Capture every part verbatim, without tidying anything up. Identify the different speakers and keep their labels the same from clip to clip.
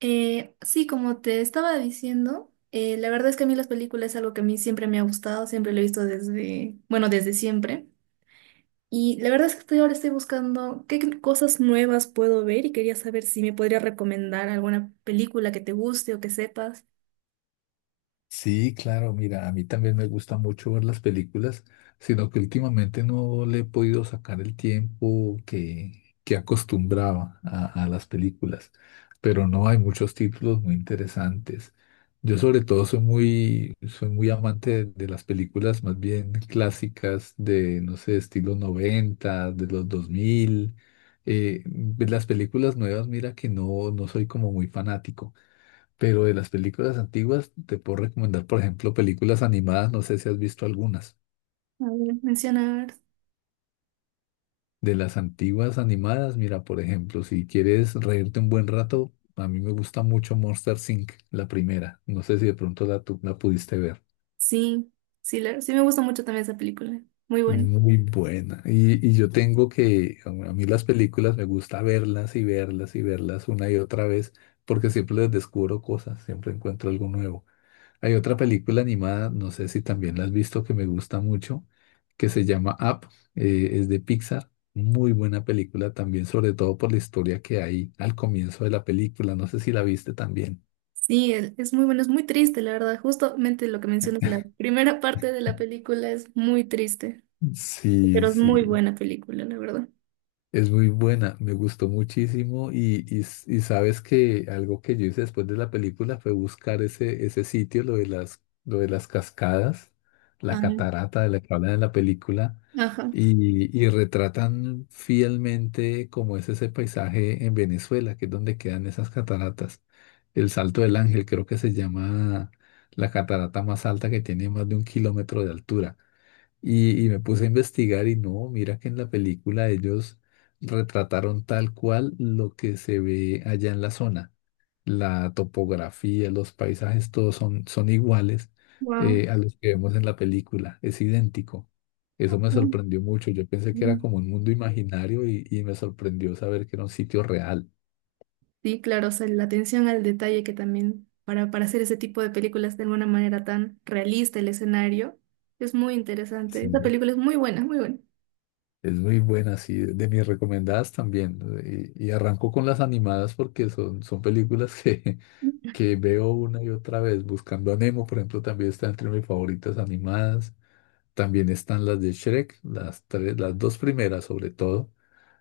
Speaker 1: Eh, sí, como te estaba diciendo, eh, la verdad es que a mí las películas es algo que a mí siempre me ha gustado, siempre lo he visto desde, bueno, desde siempre. Y la verdad es que estoy, ahora estoy buscando qué cosas nuevas puedo ver y quería saber si me podría recomendar alguna película que te guste o que sepas.
Speaker 2: Sí, claro, mira, a mí también me gusta mucho ver las películas, sino que últimamente no le he podido sacar el tiempo que, que acostumbraba a, a las películas, pero no hay muchos títulos muy interesantes. Yo sobre todo soy muy, soy muy, amante de, de las películas más bien clásicas de, no sé, estilo noventa, de los dos mil. Eh, de las películas nuevas, mira que no, no soy como muy fanático. Pero de las películas antiguas te puedo recomendar, por ejemplo, películas animadas, no sé si has visto algunas.
Speaker 1: A ver, menciona, a ver.
Speaker 2: De las antiguas animadas, mira, por ejemplo, si quieres reírte un buen rato, a mí me gusta mucho Monster inc, la primera. No sé si de pronto la, tú la pudiste ver.
Speaker 1: Sí, sí, la- sí me gusta mucho también esa película. Muy
Speaker 2: Es
Speaker 1: buena.
Speaker 2: Muy buena. Y, y yo tengo que, a a mí las películas me gusta verlas y verlas y verlas una y otra vez, porque siempre les descubro cosas, siempre encuentro algo nuevo. Hay otra película animada, no sé si también la has visto, que me gusta mucho, que se llama Up, eh, es de Pixar. Muy buena película también, sobre todo por la historia que hay al comienzo de la película. No sé si la viste también.
Speaker 1: Sí, es es muy bueno, es muy triste, la verdad. Justamente lo que mencionas, la primera parte de la película es muy triste,
Speaker 2: Sí,
Speaker 1: pero es muy
Speaker 2: sí.
Speaker 1: buena película, la verdad.
Speaker 2: Es muy buena, me gustó muchísimo y, y s- y sabes que algo que yo hice después de la película fue buscar ese, ese sitio, lo de las, lo de las cascadas, la
Speaker 1: Ay,
Speaker 2: catarata de la que hablan en la película
Speaker 1: ajá,
Speaker 2: y, y retratan fielmente cómo es ese paisaje en Venezuela, que es donde quedan esas cataratas. El Salto del Ángel creo que se llama la catarata más alta que tiene más de un kilómetro de altura. Y, y me puse a investigar y no, mira que en la película ellos retrataron tal cual lo que se ve allá en la zona. La topografía, los paisajes, todos son, son iguales
Speaker 1: wow.
Speaker 2: eh, a los que vemos en la película. Es idéntico. Eso me sorprendió mucho. Yo pensé que era como un mundo imaginario y, y me sorprendió saber que era un sitio real.
Speaker 1: Sí, claro, o sea, la atención al detalle que también para, para hacer ese tipo de películas de alguna manera tan realista el escenario es muy interesante. Esta
Speaker 2: Sí.
Speaker 1: película es muy buena, muy buena.
Speaker 2: Es muy buena, sí, de de mis recomendadas también. ¿no? Y, y arranco con las animadas porque son, son películas que, que veo una y otra vez. Buscando a Nemo, por ejemplo, también está entre mis favoritas animadas. También están las de Shrek, las tres, las dos primeras sobre todo.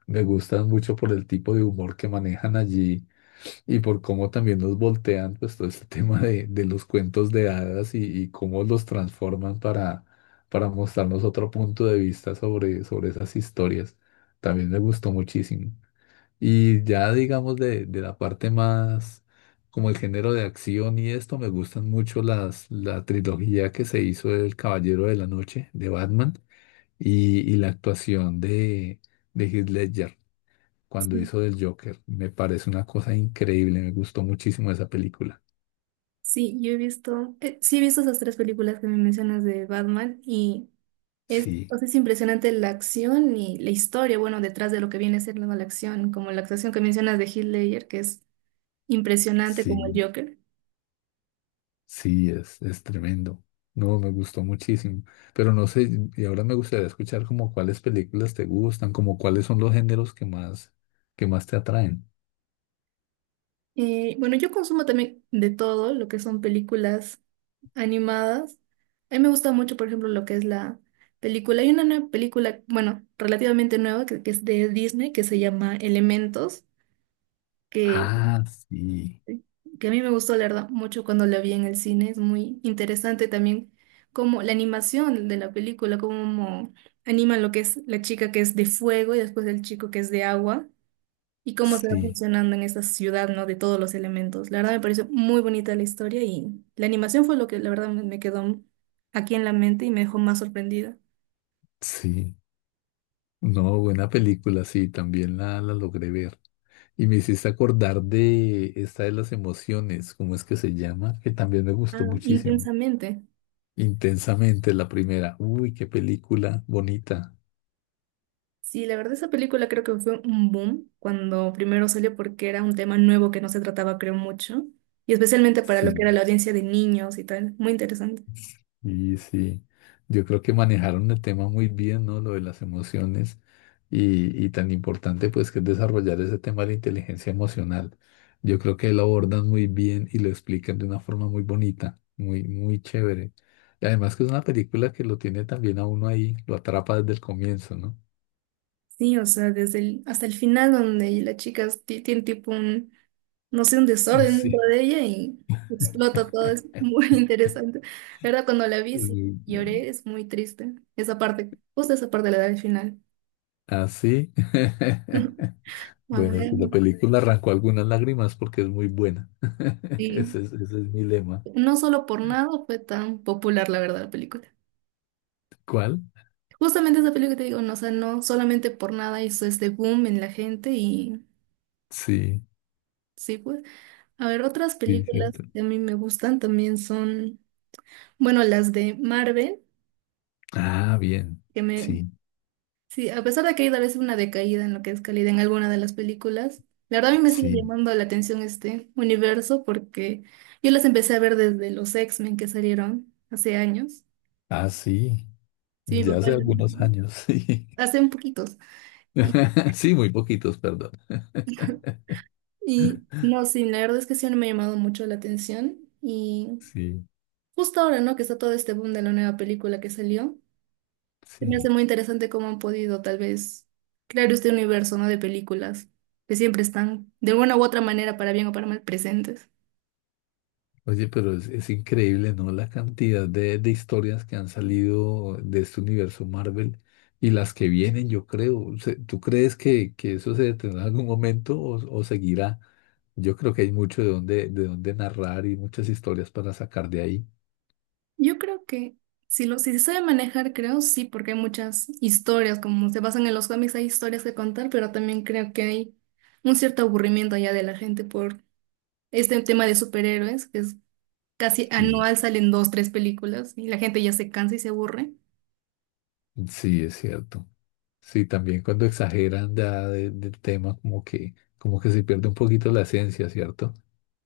Speaker 2: Me gustan mucho por el tipo de humor que manejan allí y por cómo también nos voltean pues todo este tema de, de los cuentos de hadas y, y cómo los transforman para, para mostrarnos otro punto de vista sobre, sobre esas historias. También me gustó muchísimo. Y ya digamos de, de la parte más como el género de acción y esto, me gustan mucho las, la trilogía que se hizo del Caballero de la Noche de Batman y, y la actuación de, de Heath Ledger cuando
Speaker 1: Sí,
Speaker 2: hizo del Joker. Me parece una cosa increíble, me gustó muchísimo esa película.
Speaker 1: sí, yo he visto, eh, sí he visto esas tres películas que me mencionas de Batman y es, o
Speaker 2: Sí,
Speaker 1: sea, es impresionante la acción y la historia, bueno, detrás de lo que viene siendo la acción, como la actuación que mencionas de Heath Ledger, que es impresionante como el
Speaker 2: sí.
Speaker 1: Joker.
Speaker 2: Sí, es, es tremendo. No, me gustó muchísimo. Pero no sé, y ahora me gustaría escuchar como cuáles películas te gustan, como cuáles son los géneros que más, que más te atraen.
Speaker 1: Eh, bueno, yo consumo también de todo lo que son películas animadas. A mí me gusta mucho, por ejemplo, lo que es la película. Hay una nueva película, bueno, relativamente nueva, que, que es de Disney, que se llama Elementos, que,
Speaker 2: Ah, sí,
Speaker 1: que a mí me gustó, la verdad, mucho cuando la vi en el cine. Es muy interesante también como la animación de la película, cómo animan lo que es la chica que es de fuego y después el chico que es de agua y cómo se va
Speaker 2: sí,
Speaker 1: funcionando en esa ciudad, ¿no? De todos los elementos. La verdad me pareció muy bonita la historia y la animación fue lo que la verdad me me quedó aquí en la mente y me dejó más sorprendida.
Speaker 2: sí. No, buena película, sí, también la, la logré ver. Y me hiciste acordar de esta de las emociones, ¿cómo es que se llama? Que también me
Speaker 1: Ah,
Speaker 2: gustó muchísimo.
Speaker 1: intensamente.
Speaker 2: Intensamente la primera. Uy, qué película bonita.
Speaker 1: Sí, la verdad esa película creo que fue un boom cuando primero salió porque era un tema nuevo que no se trataba, creo, mucho, y especialmente para
Speaker 2: Sí.
Speaker 1: lo que era la audiencia de niños y tal. Muy interesante.
Speaker 2: Y sí, yo creo que manejaron el tema muy bien, ¿no? Lo de las emociones y, y tan importante pues que es desarrollar ese tema de la inteligencia emocional. Yo creo que lo abordan muy bien y lo explican de una forma muy bonita, muy, muy chévere. Y además que es una película que lo tiene también a uno ahí, lo atrapa desde el comienzo, ¿no?
Speaker 1: Sí, o sea, desde el, hasta el final donde la chica ti- tiene tipo un, no sé, un desorden dentro
Speaker 2: Sí.
Speaker 1: de ella y explota todo, es muy interesante. La verdad, cuando la vi, sí,
Speaker 2: Sí.
Speaker 1: lloré, es muy triste. Esa parte, justo esa parte la da al final.
Speaker 2: Así.
Speaker 1: A
Speaker 2: Bueno,
Speaker 1: ver,
Speaker 2: si la película arrancó algunas lágrimas porque es muy buena.
Speaker 1: sí,
Speaker 2: Ese es, ese es mi lema.
Speaker 1: no solo por nada fue tan popular, la verdad, la película.
Speaker 2: ¿Cuál?
Speaker 1: Justamente esa película que te digo, no, o sea, no solamente por nada hizo este boom en la gente y
Speaker 2: Sí,
Speaker 1: sí, pues. A ver, otras
Speaker 2: sí,
Speaker 1: películas
Speaker 2: cierto.
Speaker 1: que a mí me gustan también son... Bueno, las de Marvel,
Speaker 2: Ah, bien.
Speaker 1: que me...
Speaker 2: Sí,
Speaker 1: Sí, a pesar de que hay a veces una decaída en lo que es calidad en alguna de las películas, la verdad a mí me sigue
Speaker 2: sí.
Speaker 1: llamando la atención este universo porque yo las empecé a ver desde los X-Men que salieron hace años.
Speaker 2: Ah, sí.
Speaker 1: Sí, mi
Speaker 2: Ya
Speaker 1: papá,
Speaker 2: hace
Speaker 1: las-
Speaker 2: algunos años, sí.
Speaker 1: hace un poquitos. Y,
Speaker 2: Sí, muy poquitos, perdón.
Speaker 1: y no, sí, la verdad es que sí no me ha llamado mucho la atención. Y
Speaker 2: Sí,
Speaker 1: justo ahora, ¿no? Que está todo este boom de la nueva película que salió. Se me hace
Speaker 2: sí.
Speaker 1: muy interesante cómo han podido, tal vez, crear este universo, ¿no? De películas que siempre están, de alguna u otra manera, para bien o para mal, presentes.
Speaker 2: Oye, pero es, es increíble, ¿no? La cantidad de, de historias que han salido de este universo Marvel y las que vienen, yo creo. Se- ¿Tú crees que, que eso se detendrá en algún momento o, o seguirá? Yo creo que hay mucho de dónde, de dónde narrar y muchas historias para sacar de ahí.
Speaker 1: Yo creo que si, lo, si se sabe manejar, creo sí, porque hay muchas historias, como se basan en los cómics, hay historias que contar, pero también creo que hay un cierto aburrimiento ya de la gente por este tema de superhéroes, que es casi
Speaker 2: Sí,
Speaker 1: anual salen dos, tres películas y la gente ya se cansa y se aburre.
Speaker 2: sí, es cierto. Sí, también cuando exageran ya de- del tema, como que, como que se pierde un poquito la esencia, ¿cierto?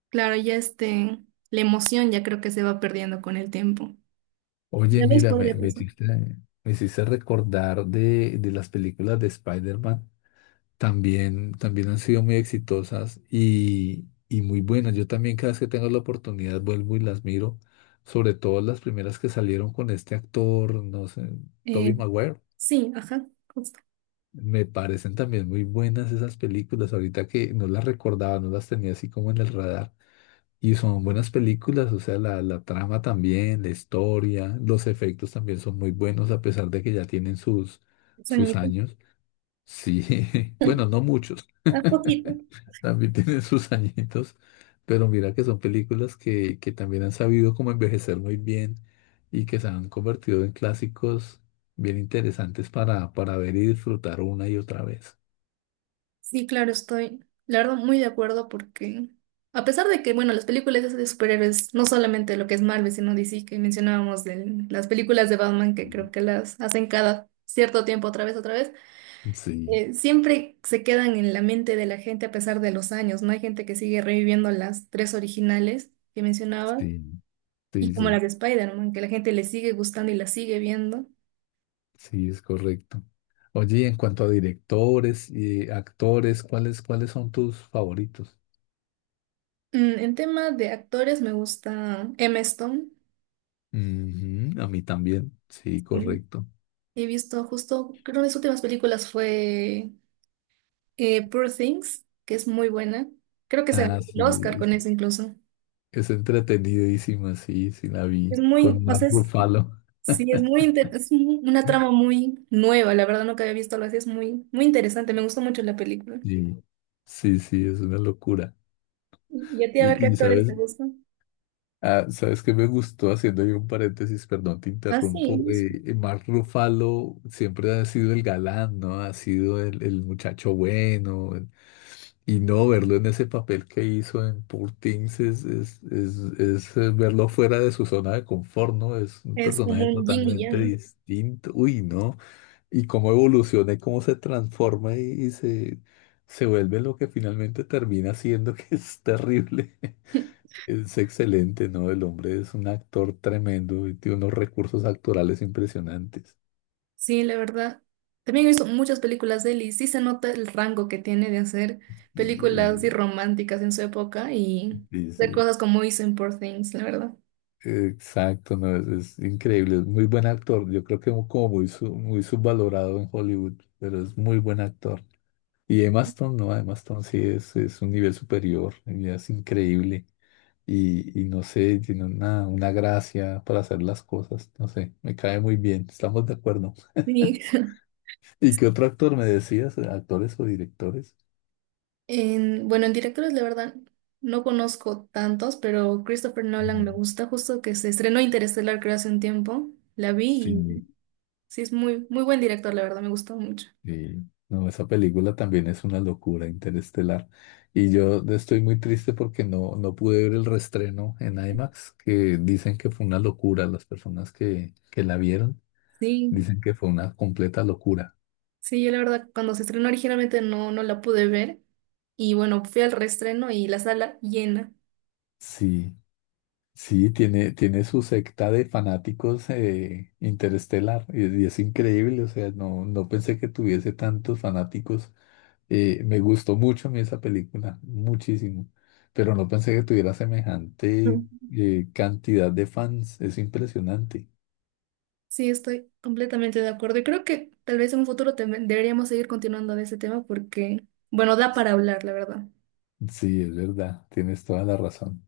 Speaker 1: Claro, ya este, la emoción ya creo que se va perdiendo con el tiempo.
Speaker 2: Oye,
Speaker 1: Ya ves,
Speaker 2: mira, me,
Speaker 1: podría
Speaker 2: me
Speaker 1: pasar.
Speaker 2: hiciste, me hiciste recordar de, de las películas de Spider-Man. También, también han sido muy exitosas y, y muy buenas. Yo también cada vez que tengo la oportunidad vuelvo y las miro, sobre todo las primeras que salieron con este actor, no sé, Tobey
Speaker 1: Eh,
Speaker 2: Maguire.
Speaker 1: sí, ajá, justo.
Speaker 2: Me parecen también muy buenas esas películas, ahorita que no las recordaba, no las tenía así como en el radar. Y son buenas películas, o sea, la, la trama también, la historia, los efectos también son muy buenos, a pesar de que ya tienen sus, sus
Speaker 1: Sueñito.
Speaker 2: años. Sí, bueno, no muchos,
Speaker 1: A poquito.
Speaker 2: también tienen sus añitos, pero mira que son películas que, que también han sabido cómo envejecer muy bien y que se han convertido en clásicos bien interesantes para, para ver y disfrutar una y otra vez.
Speaker 1: Sí, claro, estoy, la verdad, muy de acuerdo porque, a pesar de que, bueno, las películas esas de superhéroes, no solamente lo que es Marvel, sino D C, que mencionábamos de las películas de Batman, que creo
Speaker 2: Mm.
Speaker 1: que las hacen cada cierto tiempo, otra vez, otra vez,
Speaker 2: Sí,
Speaker 1: eh, siempre se quedan en la mente de la gente a pesar de los años, ¿no? Hay gente que sigue reviviendo las tres originales que mencionaba,
Speaker 2: sí,
Speaker 1: y
Speaker 2: sí,
Speaker 1: como las
Speaker 2: sí.
Speaker 1: de Spider-Man, que la gente le sigue gustando y las sigue viendo.
Speaker 2: Sí, es correcto. Oye, y en cuanto a directores y actores, ¿cuáles, cuáles son tus favoritos?
Speaker 1: Mm, en tema de actores me gusta Emma Stone.
Speaker 2: Ujú, a mí también, sí,
Speaker 1: Sí.
Speaker 2: correcto.
Speaker 1: He visto justo, creo que de sus últimas películas fue eh, Poor Things, que es muy buena. Creo que se ganó
Speaker 2: Ah,
Speaker 1: el Oscar
Speaker 2: sí,
Speaker 1: con
Speaker 2: sí,
Speaker 1: eso incluso.
Speaker 2: es entretenidísima, sí, sí la vi,
Speaker 1: Es muy,
Speaker 2: con
Speaker 1: o
Speaker 2: Mark
Speaker 1: sea, es-
Speaker 2: Ruffalo.
Speaker 1: sí, es muy, inter- es un- una trama muy nueva, la verdad nunca había visto algo así, es muy, muy interesante, me gustó mucho la película.
Speaker 2: Sí, sí, sí, es una locura.
Speaker 1: Y, y a ti, a ver
Speaker 2: Y,
Speaker 1: qué
Speaker 2: y
Speaker 1: actores
Speaker 2: sabes,
Speaker 1: te gustan.
Speaker 2: ah, sabes que me gustó, haciendo yo un paréntesis, perdón, te
Speaker 1: Ah, sí,
Speaker 2: interrumpo,
Speaker 1: es,
Speaker 2: eh, Mark Ruffalo siempre ha sido el galán, ¿no? Ha sido el, el muchacho bueno. Y no verlo en ese papel que hizo en Poor Things es, es, es, es, eh, verlo fuera de su zona de confort, ¿no? Es un
Speaker 1: es como
Speaker 2: personaje
Speaker 1: un yin y
Speaker 2: totalmente
Speaker 1: yang.
Speaker 2: distinto. Uy, ¿no? Y cómo evoluciona y cómo se transforma y, y se, se vuelve lo que finalmente termina siendo, que es terrible. Es excelente, ¿no? El hombre es un actor tremendo y tiene unos recursos actorales impresionantes.
Speaker 1: Sí, la verdad. También he visto muchas películas de él y sí se nota el rango que tiene de hacer películas así
Speaker 2: Y,
Speaker 1: románticas en su época y
Speaker 2: y
Speaker 1: de
Speaker 2: sí.
Speaker 1: cosas como hizo en Poor Things, la verdad.
Speaker 2: Exacto, no, es, es increíble, es muy buen actor. Yo creo que como muy, su- muy subvalorado en Hollywood, pero es muy buen actor. Y Emma Stone, no, Emma Stone sí es, es un nivel superior, ella es increíble. Y, y no sé, tiene una, una gracia para hacer las cosas, no sé, me cae muy bien, estamos de acuerdo.
Speaker 1: Sí.
Speaker 2: ¿Y qué otro actor me decías? ¿Actores o directores?
Speaker 1: En, bueno, en directores, la verdad, no conozco tantos, pero Christopher Nolan me
Speaker 2: Mm.
Speaker 1: gusta, justo que se estrenó Interestelar creo hace un tiempo. La vi y
Speaker 2: Sí.
Speaker 1: sí es muy, muy buen director, la verdad, me gustó mucho.
Speaker 2: Sí, no, esa película también es una locura interestelar. Y yo estoy muy triste porque no, no pude ver el reestreno en i max, que dicen que fue una locura. Las personas que, que la vieron
Speaker 1: Sí,
Speaker 2: dicen que fue una completa locura.
Speaker 1: sí, yo la verdad, cuando se estrenó originalmente no, no la pude ver. Y bueno, fui al reestreno y la sala llena.
Speaker 2: Sí, sí, tiene, tiene su secta de fanáticos eh, interestelar y, y es increíble. O sea, no, no pensé que tuviese tantos fanáticos Eh, Me gustó mucho a mí esa película, muchísimo, pero no pensé que tuviera semejante
Speaker 1: Ujú.
Speaker 2: eh, cantidad de fans, es impresionante.
Speaker 1: Sí, estoy completamente de acuerdo. Y creo que tal vez en un futuro tem- deberíamos seguir continuando de ese tema porque, bueno, da para hablar, la verdad.
Speaker 2: Sí, es verdad, tienes toda la razón.